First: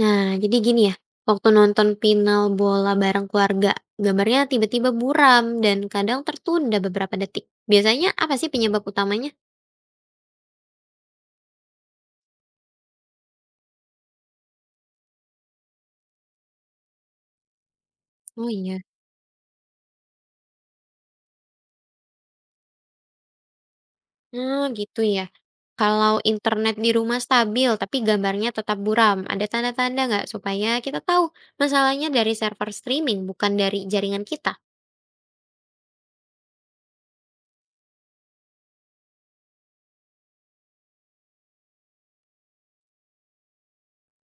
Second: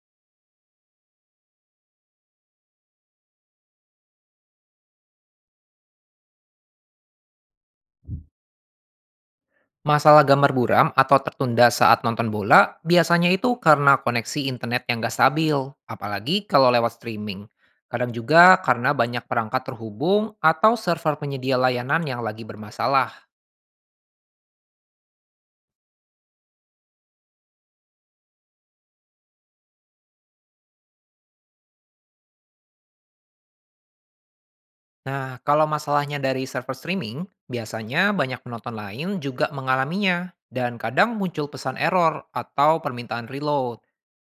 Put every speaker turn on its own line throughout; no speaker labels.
Nah, jadi gini ya, waktu nonton final bola bareng keluarga, gambarnya tiba-tiba buram dan kadang tertunda beberapa detik. Biasanya apa sih penyebab utamanya?
Masalah gambar buram atau tertunda saat nonton bola biasanya itu karena koneksi internet yang gak stabil, apalagi kalau lewat streaming. Kadang
Oh
juga
iya.
karena banyak perangkat terhubung atau server penyedia layanan yang lagi bermasalah.
Hmm, gitu ya. Kalau internet di rumah stabil tapi gambarnya tetap buram, ada tanda-tanda nggak supaya kita tahu masalahnya dari server streaming bukan dari jaringan kita?
Nah, kalau masalahnya dari server streaming, biasanya banyak penonton lain juga mengalaminya. Dan kadang muncul pesan error atau permintaan reload.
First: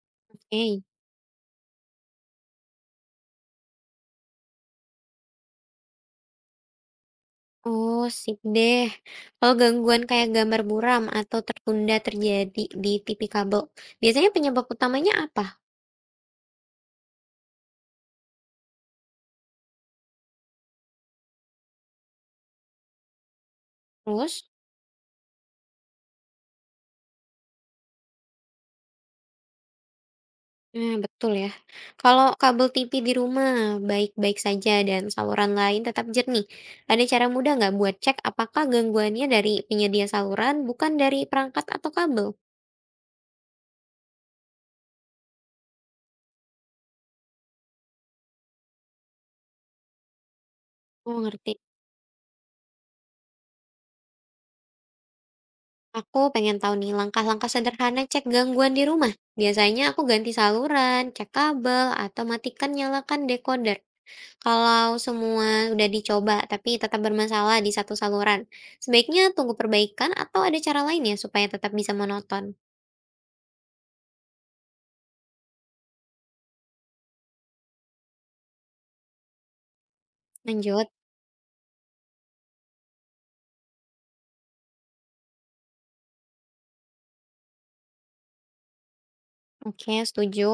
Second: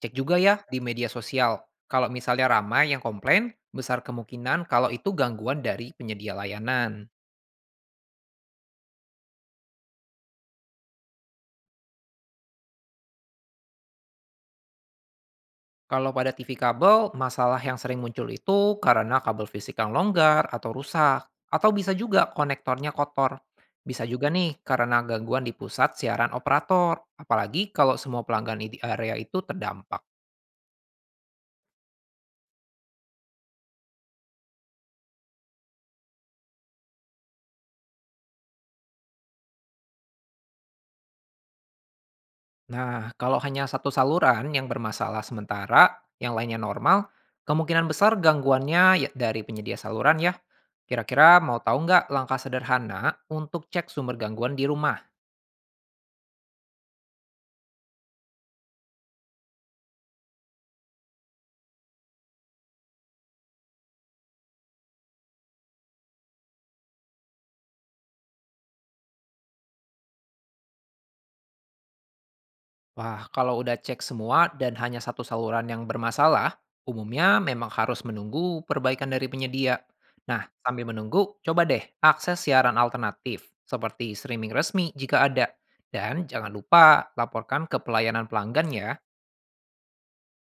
Cek juga ya di
Oke.
media sosial. Kalau misalnya ramai yang komplain, besar kemungkinan kalau itu gangguan dari penyedia layanan.
Oh, sip deh. Kalau gangguan kayak gambar buram atau tertunda terjadi di TV kabel, biasanya penyebab utamanya apa?
Kalau pada TV kabel, masalah yang sering muncul itu karena kabel fisik yang longgar atau rusak, atau bisa juga konektornya kotor. Bisa juga
Terus?
nih karena gangguan di pusat siaran operator, apalagi kalau semua pelanggan di area itu terdampak.
Nah, betul ya. Kalau kabel TV di rumah baik-baik saja dan saluran lain tetap jernih, ada cara mudah nggak buat cek apakah gangguannya dari penyedia saluran, bukan dari perangkat atau kabel?
Nah, kalau hanya satu saluran yang bermasalah sementara, yang lainnya normal, kemungkinan besar gangguannya ya dari penyedia saluran ya.
Oh,
Kira-kira
ngerti.
mau tahu nggak langkah sederhana untuk cek sumber gangguan di rumah?
Aku pengen tahu nih langkah-langkah sederhana cek gangguan di rumah. Biasanya aku ganti saluran, cek kabel, atau matikan nyalakan decoder. Kalau semua udah dicoba tapi tetap bermasalah di satu saluran, sebaiknya tunggu perbaikan atau ada cara lain ya supaya tetap bisa monoton.
Wah, kalau udah cek semua dan hanya satu saluran yang bermasalah, umumnya memang harus menunggu perbaikan dari penyedia. Nah,
Lanjut.
sambil menunggu, coba deh akses siaran alternatif seperti streaming resmi jika ada. Dan jangan lupa laporkan ke pelayanan pelanggan ya.
Oke, setuju.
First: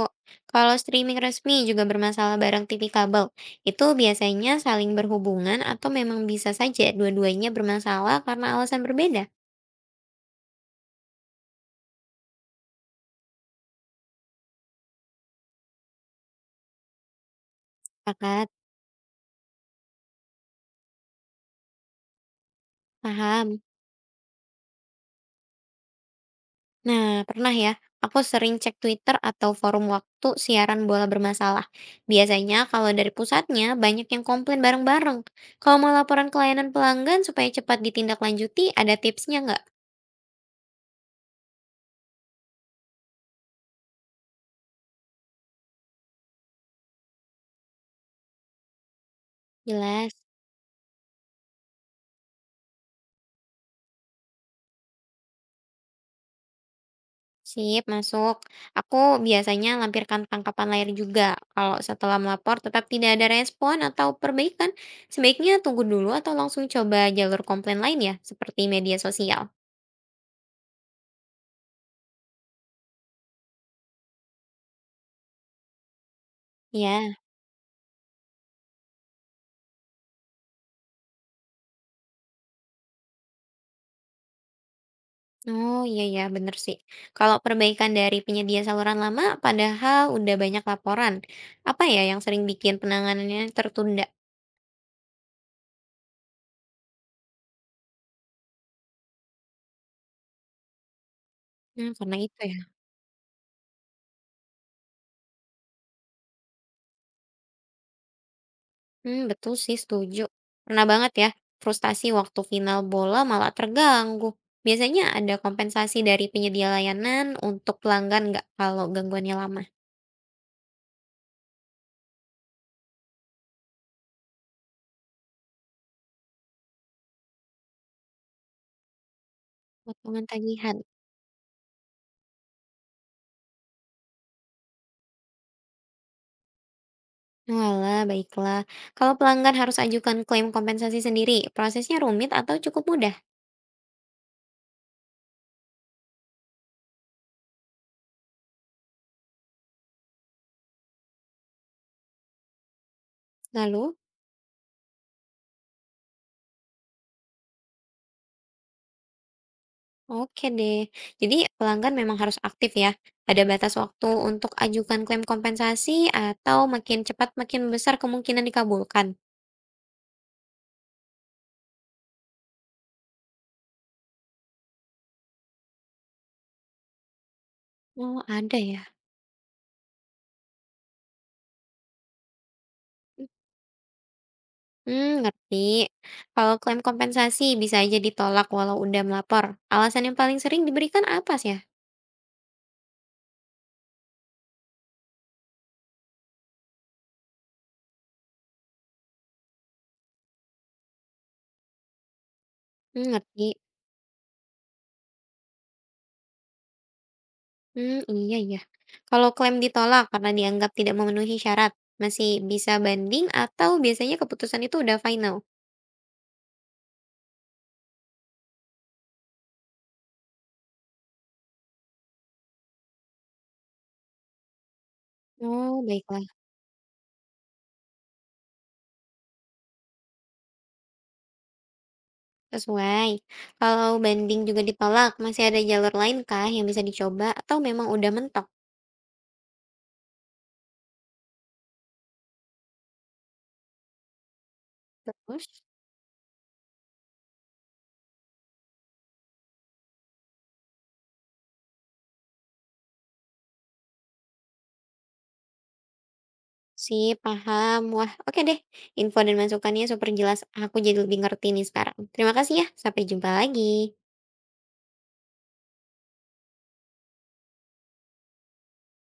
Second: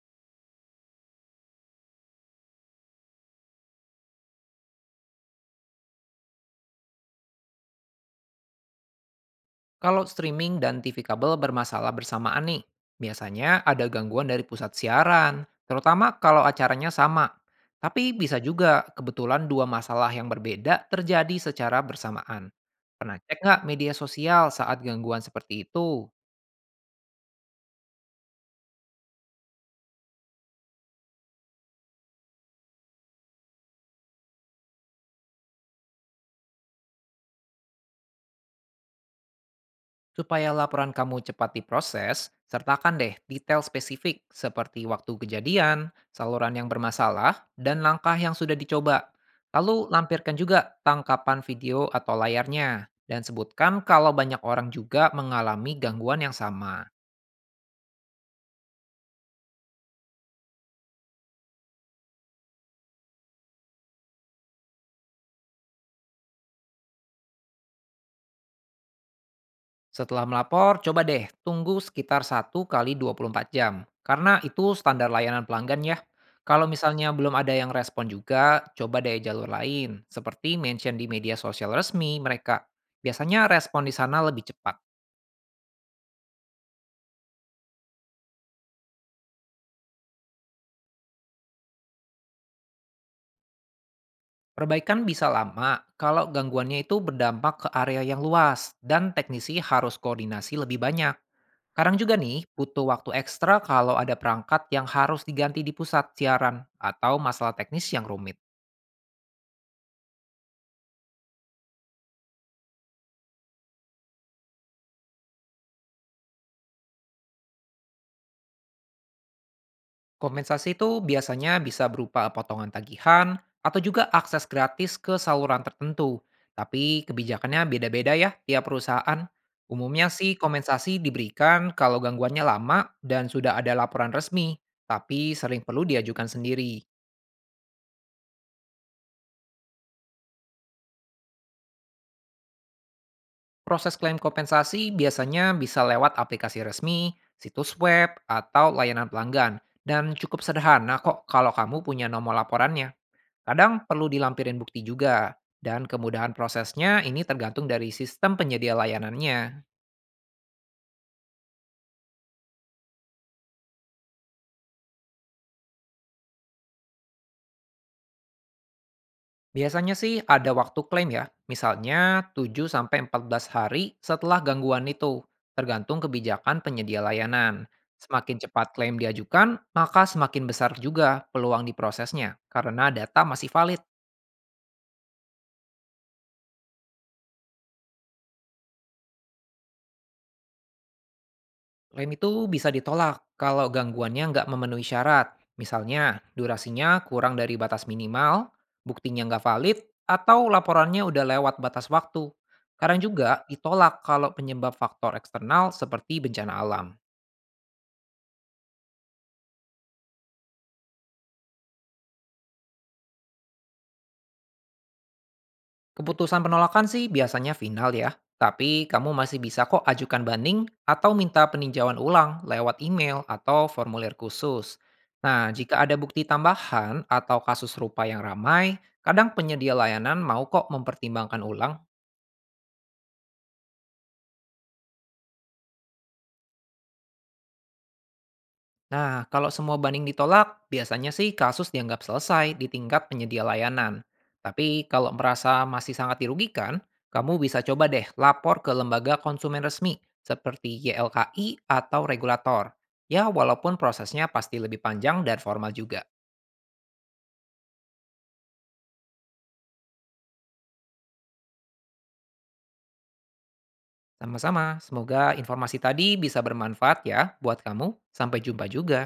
Kalau streaming resmi juga bermasalah bareng TV kabel, itu biasanya saling berhubungan atau memang bisa saja dua-duanya bermasalah karena alasan berbeda?
Kalau streaming dan TV kabel bermasalah bersamaan nih, biasanya ada gangguan dari pusat siaran, terutama kalau acaranya sama. Tapi bisa
Pakat,
juga kebetulan dua masalah yang berbeda terjadi secara bersamaan. Pernah cek
paham.
nggak media sosial saat gangguan seperti itu?
Nah, pernah ya, aku sering cek Twitter atau forum waktu siaran bola bermasalah. Biasanya kalau dari pusatnya banyak yang komplain bareng-bareng. Kalau mau laporan ke layanan pelanggan supaya cepat ditindaklanjuti, ada tipsnya nggak?
Supaya laporan kamu cepat diproses, sertakan deh detail spesifik seperti waktu kejadian, saluran yang bermasalah, dan langkah yang sudah dicoba. Lalu
Jelas.
lampirkan juga tangkapan video atau layarnya, dan sebutkan kalau banyak orang juga mengalami gangguan yang sama.
Sip, masuk. Aku biasanya lampirkan tangkapan layar juga. Kalau setelah melapor tetap tidak ada respon atau perbaikan, sebaiknya tunggu dulu atau langsung coba jalur komplain lain ya, seperti media sosial.
Setelah melapor, coba deh tunggu sekitar 1x24 jam. Karena itu standar layanan pelanggan ya. Kalau misalnya
Ya,
belum ada yang respon juga, coba deh jalur lain. Seperti mention di media sosial resmi mereka. Biasanya respon di sana lebih cepat.
oh iya ya, bener sih. Kalau perbaikan dari penyedia saluran lama, padahal udah banyak laporan, apa ya yang sering bikin penanganannya tertunda?
Perbaikan bisa lama kalau gangguannya itu berdampak ke area yang luas dan teknisi harus koordinasi lebih banyak.
Hmm,
Kadang juga
karena
nih
itu ya.
butuh waktu ekstra kalau ada perangkat yang harus diganti di pusat siaran atau masalah teknis yang rumit.
Hmm, betul sih, setuju. Pernah banget ya, frustasi waktu final bola malah terganggu. Biasanya ada kompensasi dari penyedia layanan untuk pelanggan nggak kalau gangguannya lama?
Kompensasi itu biasanya bisa berupa potongan tagihan atau juga akses gratis ke saluran tertentu. Tapi kebijakannya beda-beda ya tiap perusahaan. Umumnya
Potongan
sih
tagihan.
kompensasi diberikan kalau gangguannya lama dan sudah ada laporan resmi, tapi sering perlu diajukan sendiri.
Walah, baiklah. Kalau pelanggan harus ajukan klaim kompensasi sendiri, prosesnya rumit atau cukup mudah?
Proses klaim kompensasi biasanya bisa lewat aplikasi resmi, situs web, atau layanan pelanggan. Dan cukup sederhana kok kalau kamu punya nomor laporannya. Kadang
Lalu,
perlu dilampirin bukti juga, dan kemudahan prosesnya ini tergantung dari sistem penyedia layanannya.
oke deh. Jadi pelanggan memang harus aktif ya. Ada batas waktu untuk ajukan klaim kompensasi atau makin cepat makin besar kemungkinan dikabulkan?
Biasanya sih ada waktu klaim ya, misalnya 7 sampai 14 hari setelah gangguan itu, tergantung kebijakan penyedia layanan.
Oh,
Semakin
ada
cepat
ya.
klaim diajukan, maka semakin besar juga peluang diprosesnya, karena data masih valid.
Hmm, ngerti. Kalau klaim kompensasi bisa aja ditolak walau udah melapor, alasan yang paling sering diberikan apa sih ya?
Klaim itu bisa ditolak kalau gangguannya nggak memenuhi syarat. Misalnya, durasinya kurang dari batas minimal, buktinya nggak valid, atau laporannya udah lewat batas waktu. Kadang
Mmm,
juga
ngerti.
ditolak kalau penyebab faktor eksternal seperti bencana alam.
Hmm, iya, iya. Kalau klaim ditolak karena dianggap tidak memenuhi syarat, masih bisa banding atau biasanya keputusan itu udah final?
Keputusan penolakan sih biasanya final ya, tapi kamu masih bisa kok ajukan banding atau minta peninjauan ulang lewat email atau formulir khusus. Nah,
Oh,
jika ada
baiklah,
bukti tambahan atau kasus serupa yang ramai, kadang penyedia layanan mau kok mempertimbangkan ulang.
sesuai. Kalau banding juga ditolak, masih ada jalur lain kah yang bisa dicoba atau memang udah mentok?
Nah, kalau semua banding ditolak, biasanya sih kasus dianggap selesai di tingkat penyedia layanan. Tapi kalau
Terus?
merasa masih sangat dirugikan, kamu bisa coba deh lapor ke lembaga konsumen resmi seperti YLKI atau regulator. Ya, walaupun prosesnya pasti lebih panjang dan formal juga.
Sip, paham. Wah, oke deh. Info dan masukannya super jelas. Aku jadi lebih ngerti nih sekarang. Terima kasih ya. Sampai jumpa lagi.
Sama-sama, semoga informasi tadi bisa bermanfaat ya buat kamu. Sampai jumpa juga.